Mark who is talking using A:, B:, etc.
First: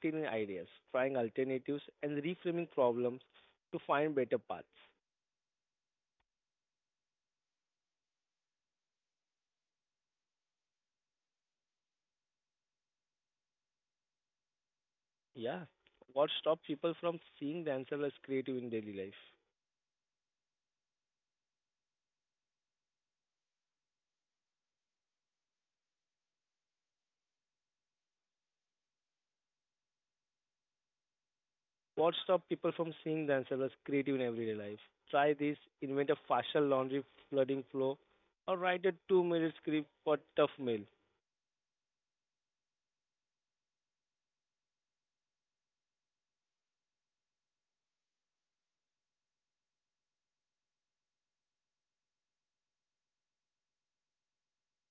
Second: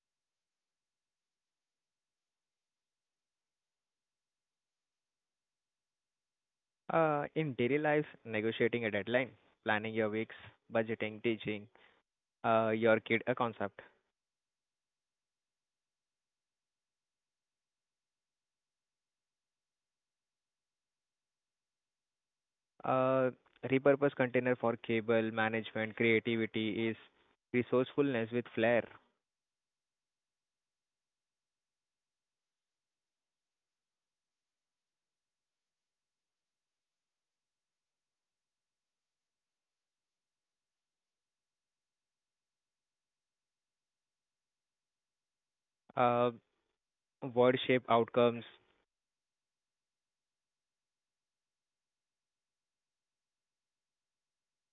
A: with ideas, trying alternatives, and reframing problems to find better paths.
B: In daily life, negotiating a deadline, planning your weeks, budgeting, teaching your kid a concept.
A: Yeah. What stops people from seeing themselves as creative in daily life?
B: Uh, Repurpose container for cable management, creativity is resourcefulness with flair.
A: What stops people from seeing themselves as creative in everyday life? Try this, invent a faster laundry flooding flow, or write a 2 minute script for tough mail.
B: Uh, Word shape outcomes,